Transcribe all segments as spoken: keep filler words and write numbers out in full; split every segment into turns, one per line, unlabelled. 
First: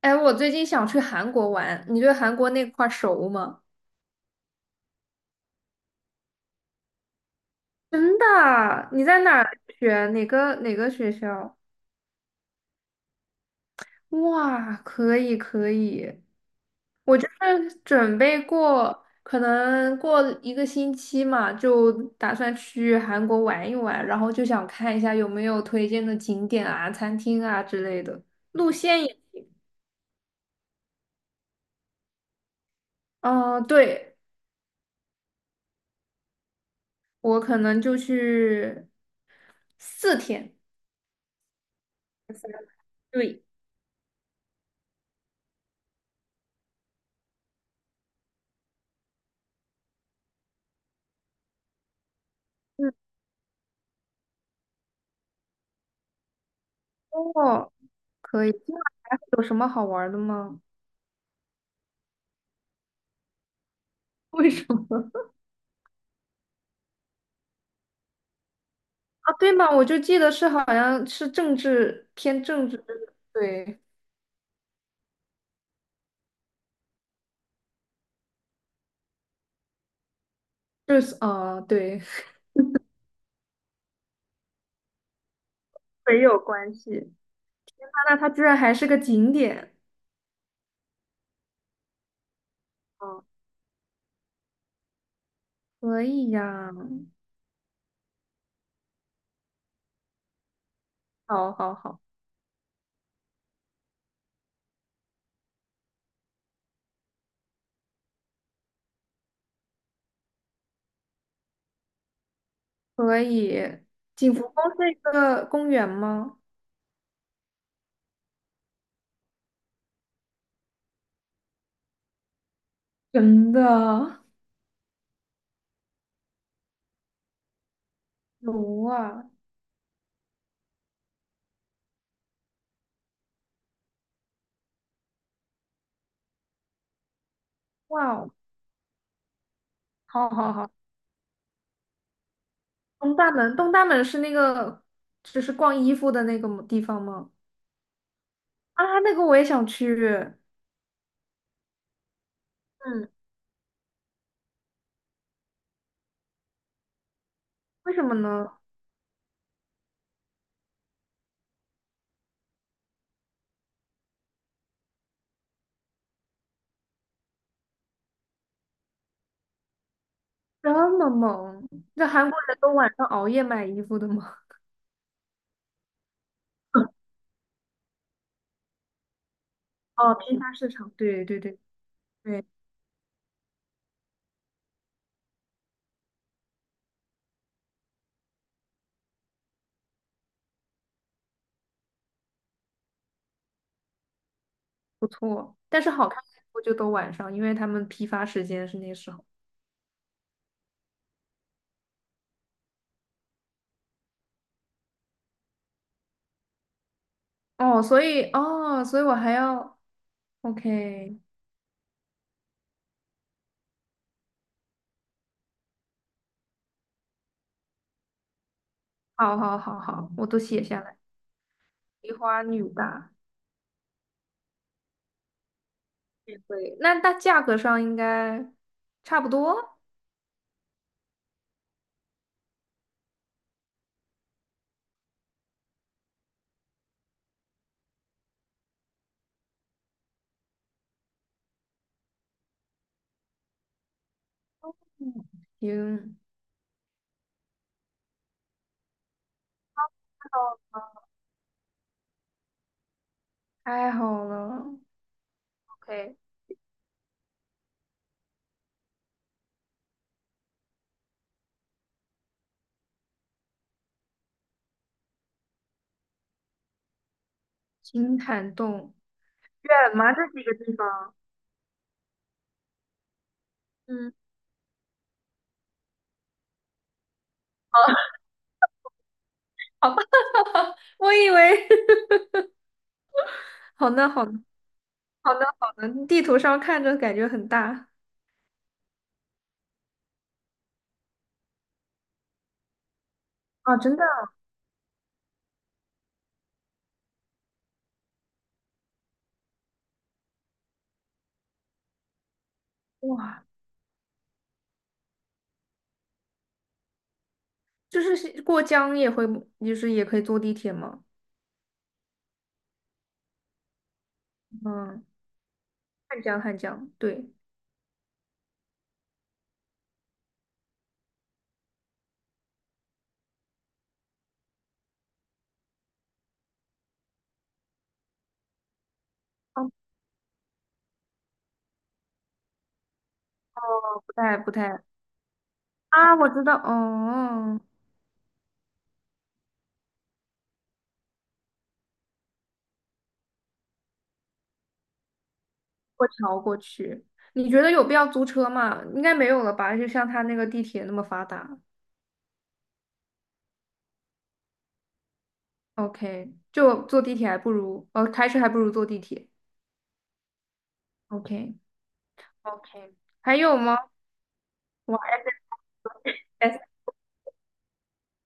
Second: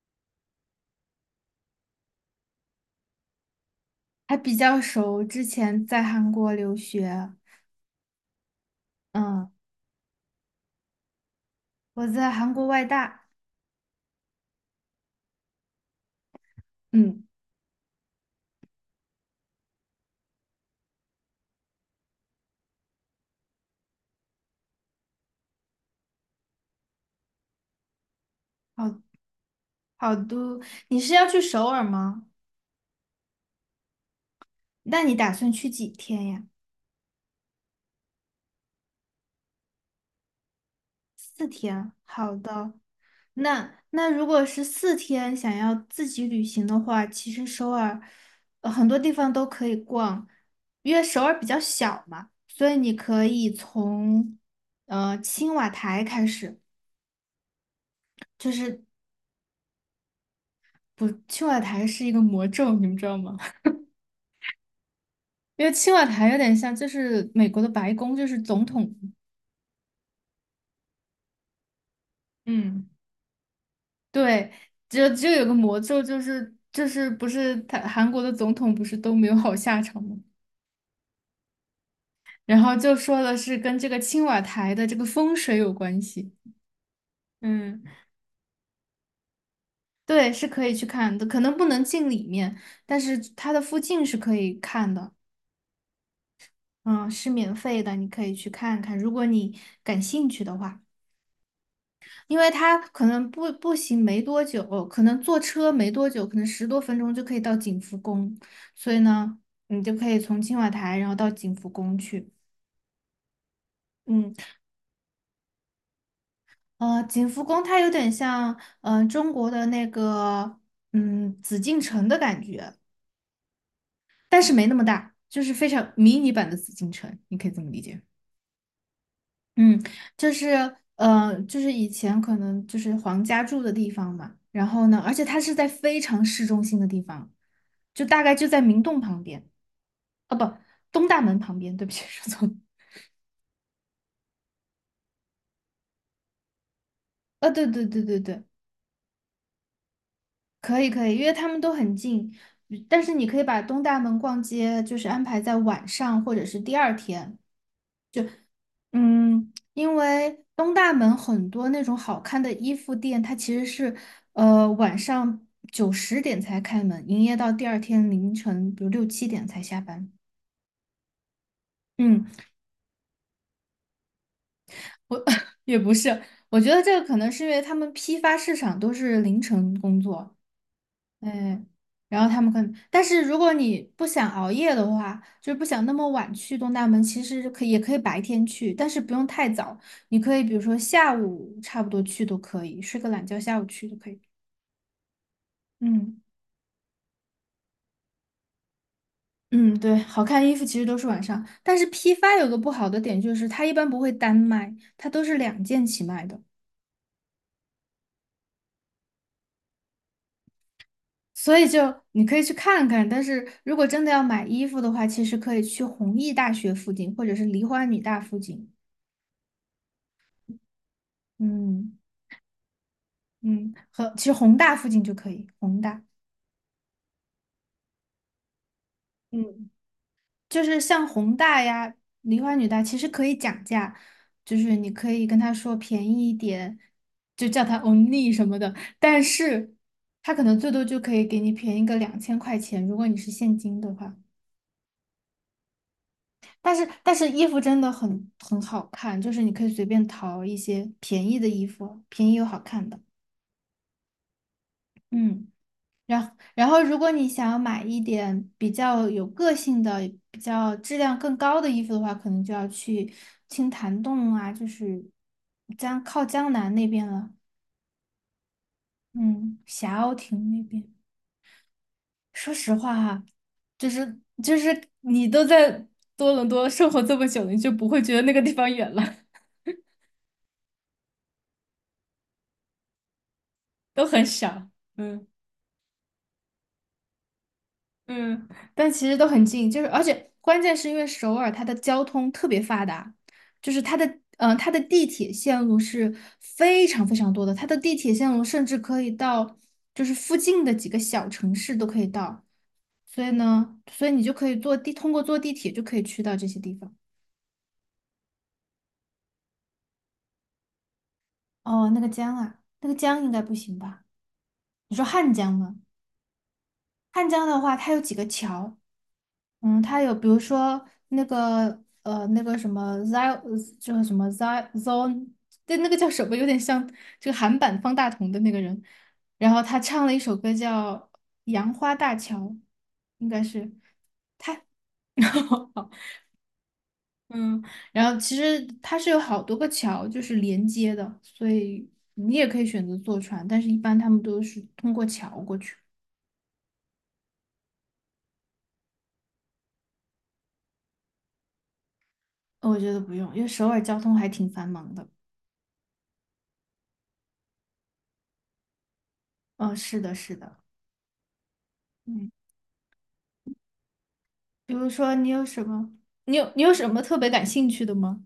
哎，我最近想去韩国玩，你对韩国那块儿熟吗？
还比较熟，之前在韩国留学，
真的啊你在哪
嗯，
儿学？哪个哪个学校？
我在韩国外大。
哇，可以可以，
嗯，
是准备过，可能过一个星期嘛，就打算去韩国玩一玩，然后就想看一下有没有推荐的景点啊、餐厅啊之类的。路
好，
线也，
好多。你是要去首尔吗？
嗯、对，
那你打算去几天呀？
我可能就去四天。
四天啊。好的，
对。
那那如果是四天想要自己旅行的话，其实首尔，呃很多地方都可以逛，因为首尔比较小嘛，所以
嗯。
你可以从呃青瓦台开始。
哦，可
就
以。今
是
晚还会有什么好玩儿的吗？
不，青瓦台是一个魔咒，你们知道吗？
为什么？
因为青瓦台有点像，就是美国的白宫，就是总统。
啊，对嘛，我就记得是好像是政治偏政治，
嗯，
对，
对，就就有个魔咒，就是就是不是他韩国的总统不是都没有好下场吗？
就是啊、呃对，
然后就说的是跟这个青瓦台的这个风水有关
没
系。
有关系。
嗯，
那那它居然还是个景点，
对，是可以去看的，可能不能进里面，但
哦，
是它的附近是可以看的。
可以呀，
嗯，是免费的，你可以去看看，如果你感兴趣的话。
好好好，
因为它可能步步行没多久，可能坐车没多久，可能十多分钟就可以到景福宫，所以呢，你就可以从青瓦台然后到景福宫去。
可以。
嗯，
景福宫是一个公园吗？
呃，景福宫它有点像，嗯，中国的那个，嗯，紫禁城的感觉，
真的？
但是没那么大，就是非常迷你版的紫禁城，你可以这么理解。
有啊，
嗯，就是呃，就是以前可能就是皇家住的地方嘛，然后呢，而且它是在非常市中心的地方，就
哇
大
哦，
概就在明洞旁边。
好
啊，不，
好好。
东大门旁边，对不起，说错了。
东大门，东大门是那个就是逛衣服的那个地方吗？
啊，对对对对对，
啊，那个我也想去，
可以可以，因为他们都很近，但
嗯，
是你可以把东大门逛街就是安排在晚上或者是第二天。
为什么呢？
嗯，因为东大门很多那种好看的衣服店，它其实是呃晚上九十点才开门，营业到第二天凌晨，比如六七点才下班。
这么猛，那
嗯，
韩国人都晚上熬夜买衣服的吗？
我 也不是。我觉得这个 可能是因为他们批发市场都是凌晨工
哦，
作。
批发市场，对对对
嗯，然后他
对，
们可能，但是如果你不想熬夜的话，就是不想那么晚去东大门，其实可以也可以白天去，但是不用太早。你可以比如说下午差不多去都可以，睡个懒觉，下午去都可以。
不错。但是好
嗯
看的衣服就都晚上，因为他们批发时间是那时候。
嗯，对，好看的衣服其实都是晚上，但是批发有个不好的点就是它一般不会单卖，它都是两件起卖的，
哦，所以哦，所以我还要 OK，
所以就你可以去看看。但是如果真的要买衣服的话，其实可以去弘毅大学附近或者是梨花女大附近。
好好好好，我都写下来。
嗯。
梨花女大
嗯，和其实宏大附近就可以，宏大
也会，那它价格上应该差不
嗯，
多。
就是像宏大呀、梨花女大，其实可以讲价，就是你可以跟他说便宜一点，就叫他 only 什么的，但是他可能最多就可以给你便宜个两千块钱，如果你是现金的话。
嗯，行，
但是但是衣服真的很很好看，就是你可以随便淘一些便宜的衣服，便宜又好看的。
太好了。
嗯。
OK，
然然后，如果你想要买一点比较有个性的、比较质量更高的衣服的话，可能就要去青潭洞啊，就是江靠江南那边了。
金坦洞。
嗯，
远
霞
吗？
鸥
这几
亭
个
那
地
边。
方？
说实话哈，就是
嗯，
就是你都在多伦多生活这么久了，你就不
好，
会觉得那个地方远了，
好吧，我以为 好
都
的，
很
好的，
小。嗯。
好的，好的，地图上看着感觉很大
嗯，但其实都很近，就是而且关键是因为首尔它的交通特别发达，就
啊，
是
真
它
的
的嗯、呃它的地铁线路是非常非常多的，它的地铁线路甚至可以到就是附近的几个小城市都可以到。所以
哇，
呢，所以你就可以坐地通过坐地铁就可以去到这些地方。
就是是过江也会，就是也可以坐地铁吗？
哦，那个江啊，那个江应该不行吧？你说
嗯，
汉江吗？
汉江，汉江，
汉
对，
江的话，它有几个桥。嗯，他有比如说那个呃那个什么 Zio， 就是什么 z i Zone，对，那个叫什么，有点像这个韩版方大同的那个人，然后
哦，
他唱了一首歌叫《杨花大桥》，应该是。
不太不太啊，我知道，哦，
嗯，然后其实它是有好多个桥就是连接的，所以你也可以选择坐船，但是一般他们都是通过桥过去。
过桥过去，你觉得有必要租车吗？应该没有了吧？就像他那个地铁那么发达
呃我觉得不用，因为首尔交通还挺繁忙的。
，OK，就坐地铁还不如，哦，开车还不如坐地铁
嗯，是的，是的。
，OK。
嗯。
OK，还有吗？
比如
哇
说，你有什么？你有
，S
你有什么特别感兴趣的吗？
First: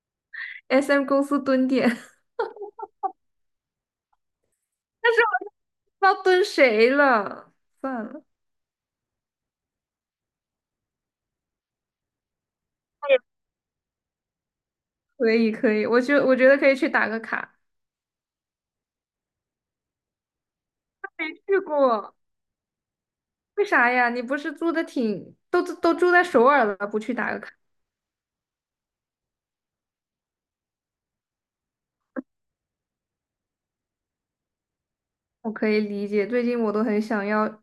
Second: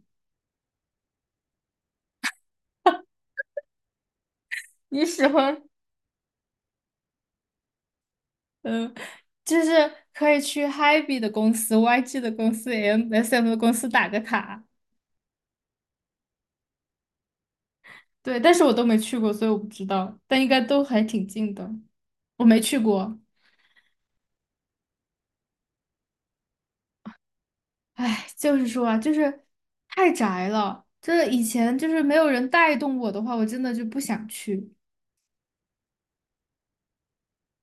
S M 公司蹲点，
你
但是
喜
我不知
欢。
道蹲谁了，算了，
嗯，就是可以去 Hebe 的公司、Y G 的公司、M S M 的公司打个卡。
可以可以，我觉我觉得可以去打个卡，
对，但是我都没去过，所以我不知道，但应该都还挺
没
近
去
的。
过，
我没去过。
为啥呀？你不是住的挺，都都住在首尔了，不去打个卡，
唉，就是说啊，就是太宅了。就是以前就是没有人带动我的话，我真的就不想去，
我可以理解。最近我都很想要，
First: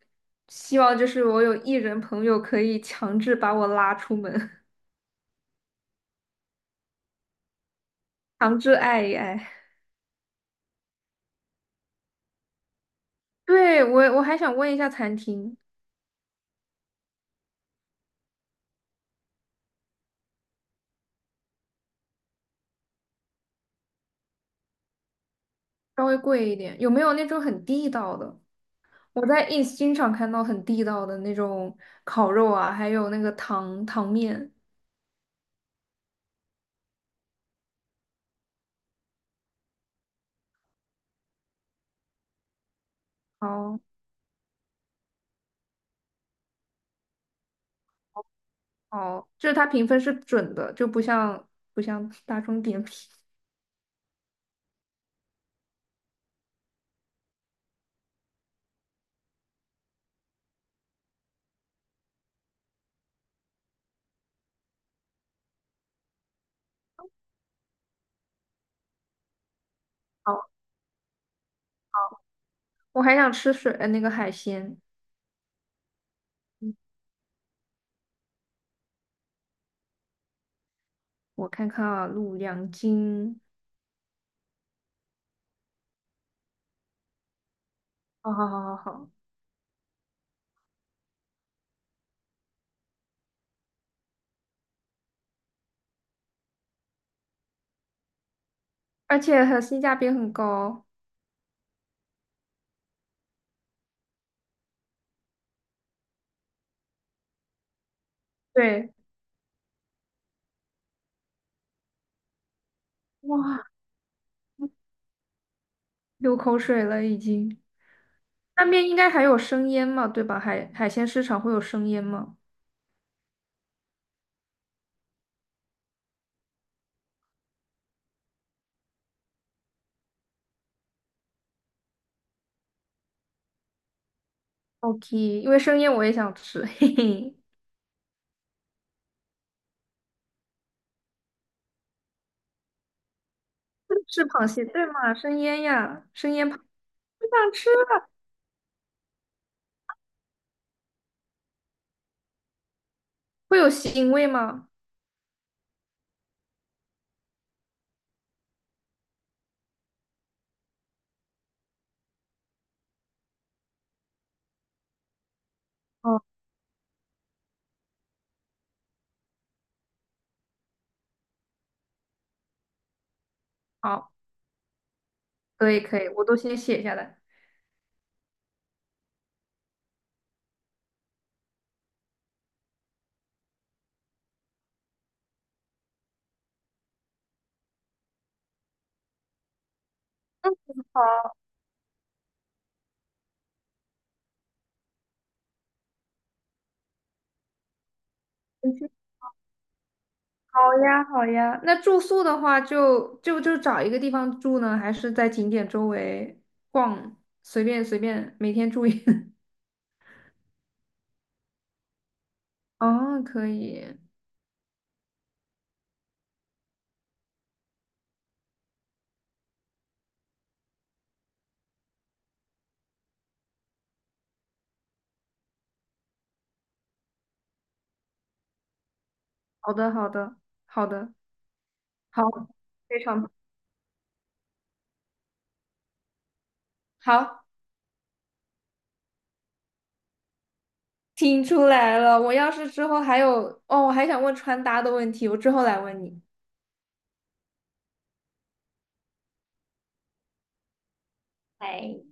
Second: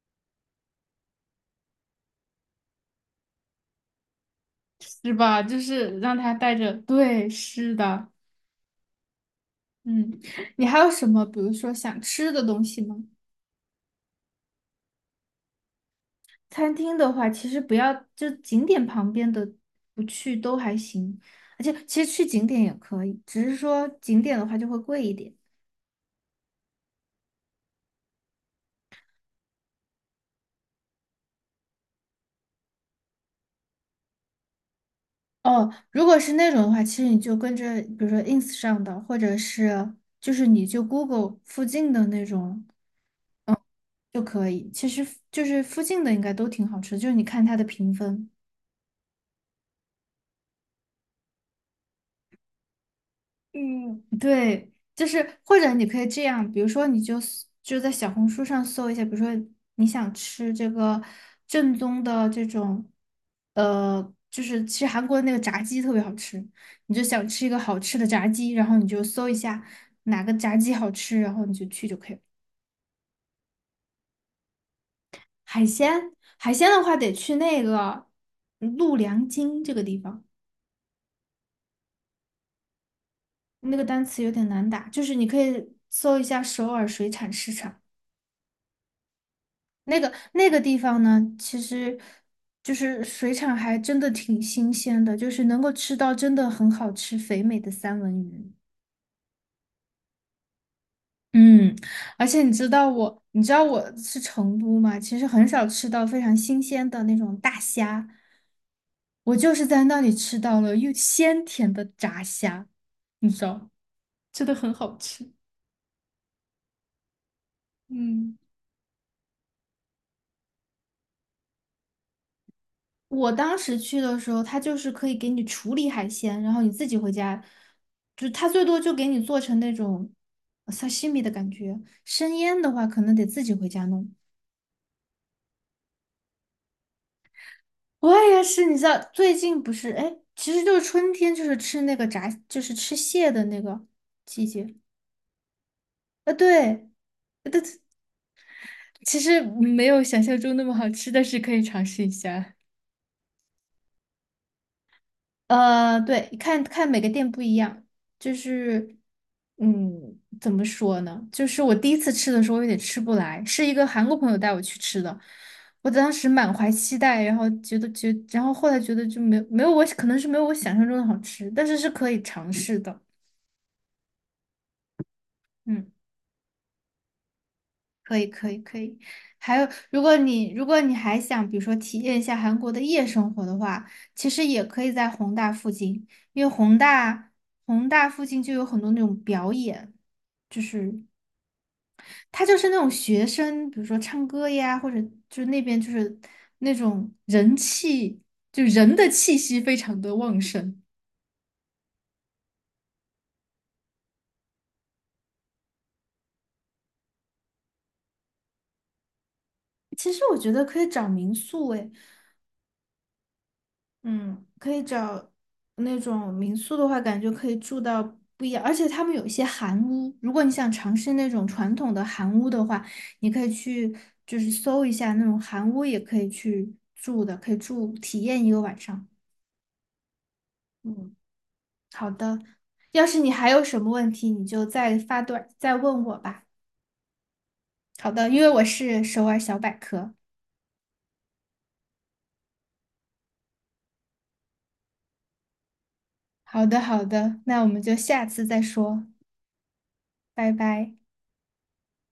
希望就是我有艺人朋友可以强制把我拉出门，
是吧？就是让他带着，对，是的，
强制爱一爱。
嗯。你还有什么，比如说想吃的东西吗？
对，我我还想问一下餐厅，
餐厅的话，其实不要就景点旁边的不去都还行，而且其实去景点也可以，只是说景点的话就会贵一点。
稍微贵一点，有没有那种很地道的？我在 ins 经常看到很地道的那种烤肉啊，还有那个糖糖面。
哦，如果是那种的话，其实你就跟着，比如说 ins 上的，或者是就是你就 Google 附近的那种
哦
就可以。其实就是附近的应该都挺好吃的，就是你看它的评分。
哦，就是它评分是准的，就不像不像大众点评。
嗯，对，就是或者你可以这样，比如说你就 s- 就在小红书上搜一下，比如说你想吃这个正宗的这种。呃，就是其实韩国的那个炸鸡特别好吃，你就想吃一个好吃的炸鸡，然后你就搜一下哪个
哦。
炸鸡好吃，然后你就去就可以了。
我还想吃水，呃，那个海鲜。
海鲜，海鲜的话得去那个陆良京这个地方。
我看看啊，陆两斤。
那个单词有点难打，就是你可以搜一下首尔水产市场。
好好好好好，
那个那个地方呢，其实就是水产还真的挺新鲜的，就是能够吃到真的很好吃肥美的三文鱼。
而且很性价比很高。
嗯，而且你知道我，你知道我是成都嘛，其实很少吃到非常新鲜的那种大虾，
对，
我就是在那里吃到了又鲜甜的炸虾，你知道，
哇，
真的很好吃。
流口水了已经。
嗯。
那边应该还有生腌嘛，对吧？海海鲜市场会有生腌吗
我当时去的时候，他就是可以给你处理海鲜，然后你自己回家。就他最多就给你做成那种呃 sashimi 的感觉，生腌的话可能得自己回家弄。
？OK，因为生腌我也想吃，嘿嘿。
我也是，你知道最近不是，哎，其实就是春天，就是吃那个炸，就是吃蟹的那个
是
季
螃蟹，
节。
对嘛？生腌呀，生
啊，
腌螃，
对，
不想吃
对，
了，
其实没有想象中那么好吃，但是可以尝试一下。
会有腥味吗？
呃，对，看看每个店不一样。就是，嗯，怎么说呢？就是我第一次吃的时候有点吃不来，是一个韩国朋友带我去吃的。我当
哦，
时满怀期待，然后觉得觉，然后后来觉得就没有没有，我可能是没有我想象中的好吃，但是是可以尝试的。
好，可以
嗯。
可以，我都先写下来。
可以，可以，可以。还有，如果你如果你还想，比如说体验一下韩国的夜生活的话，其实也可以在弘大附近，因为弘大弘大附近就有很多那种表演，就是
好，
它就是那种学生，比如说唱歌呀，或者就是那边就是那种人气，就人的气息非常的旺
好
盛。
呀好呀。那住宿的话就，就就找一个地方住呢，还是在景点周围逛，随便随便，每天住一。
其实我觉得可以找民宿，诶，
哦，可以，
嗯，可以找那种民宿的话，感觉可以住到不一样，而且他们有一些韩屋，如果你想尝试那种传统的韩屋的话，你可以去就是搜一下那种韩屋，也可以去住的，可以住体验一个晚上。
好的好的好的
嗯，好
好，
的，
非
要是
常
你还有什么问题，你就再发短再问我吧。
好，
好的，因为我是首尔小百科。
听出来了。我要是之后还有，哦，我还想问穿搭的问题，我之后来问你。
好的，好的，那我们就下次再说，拜拜。
拜。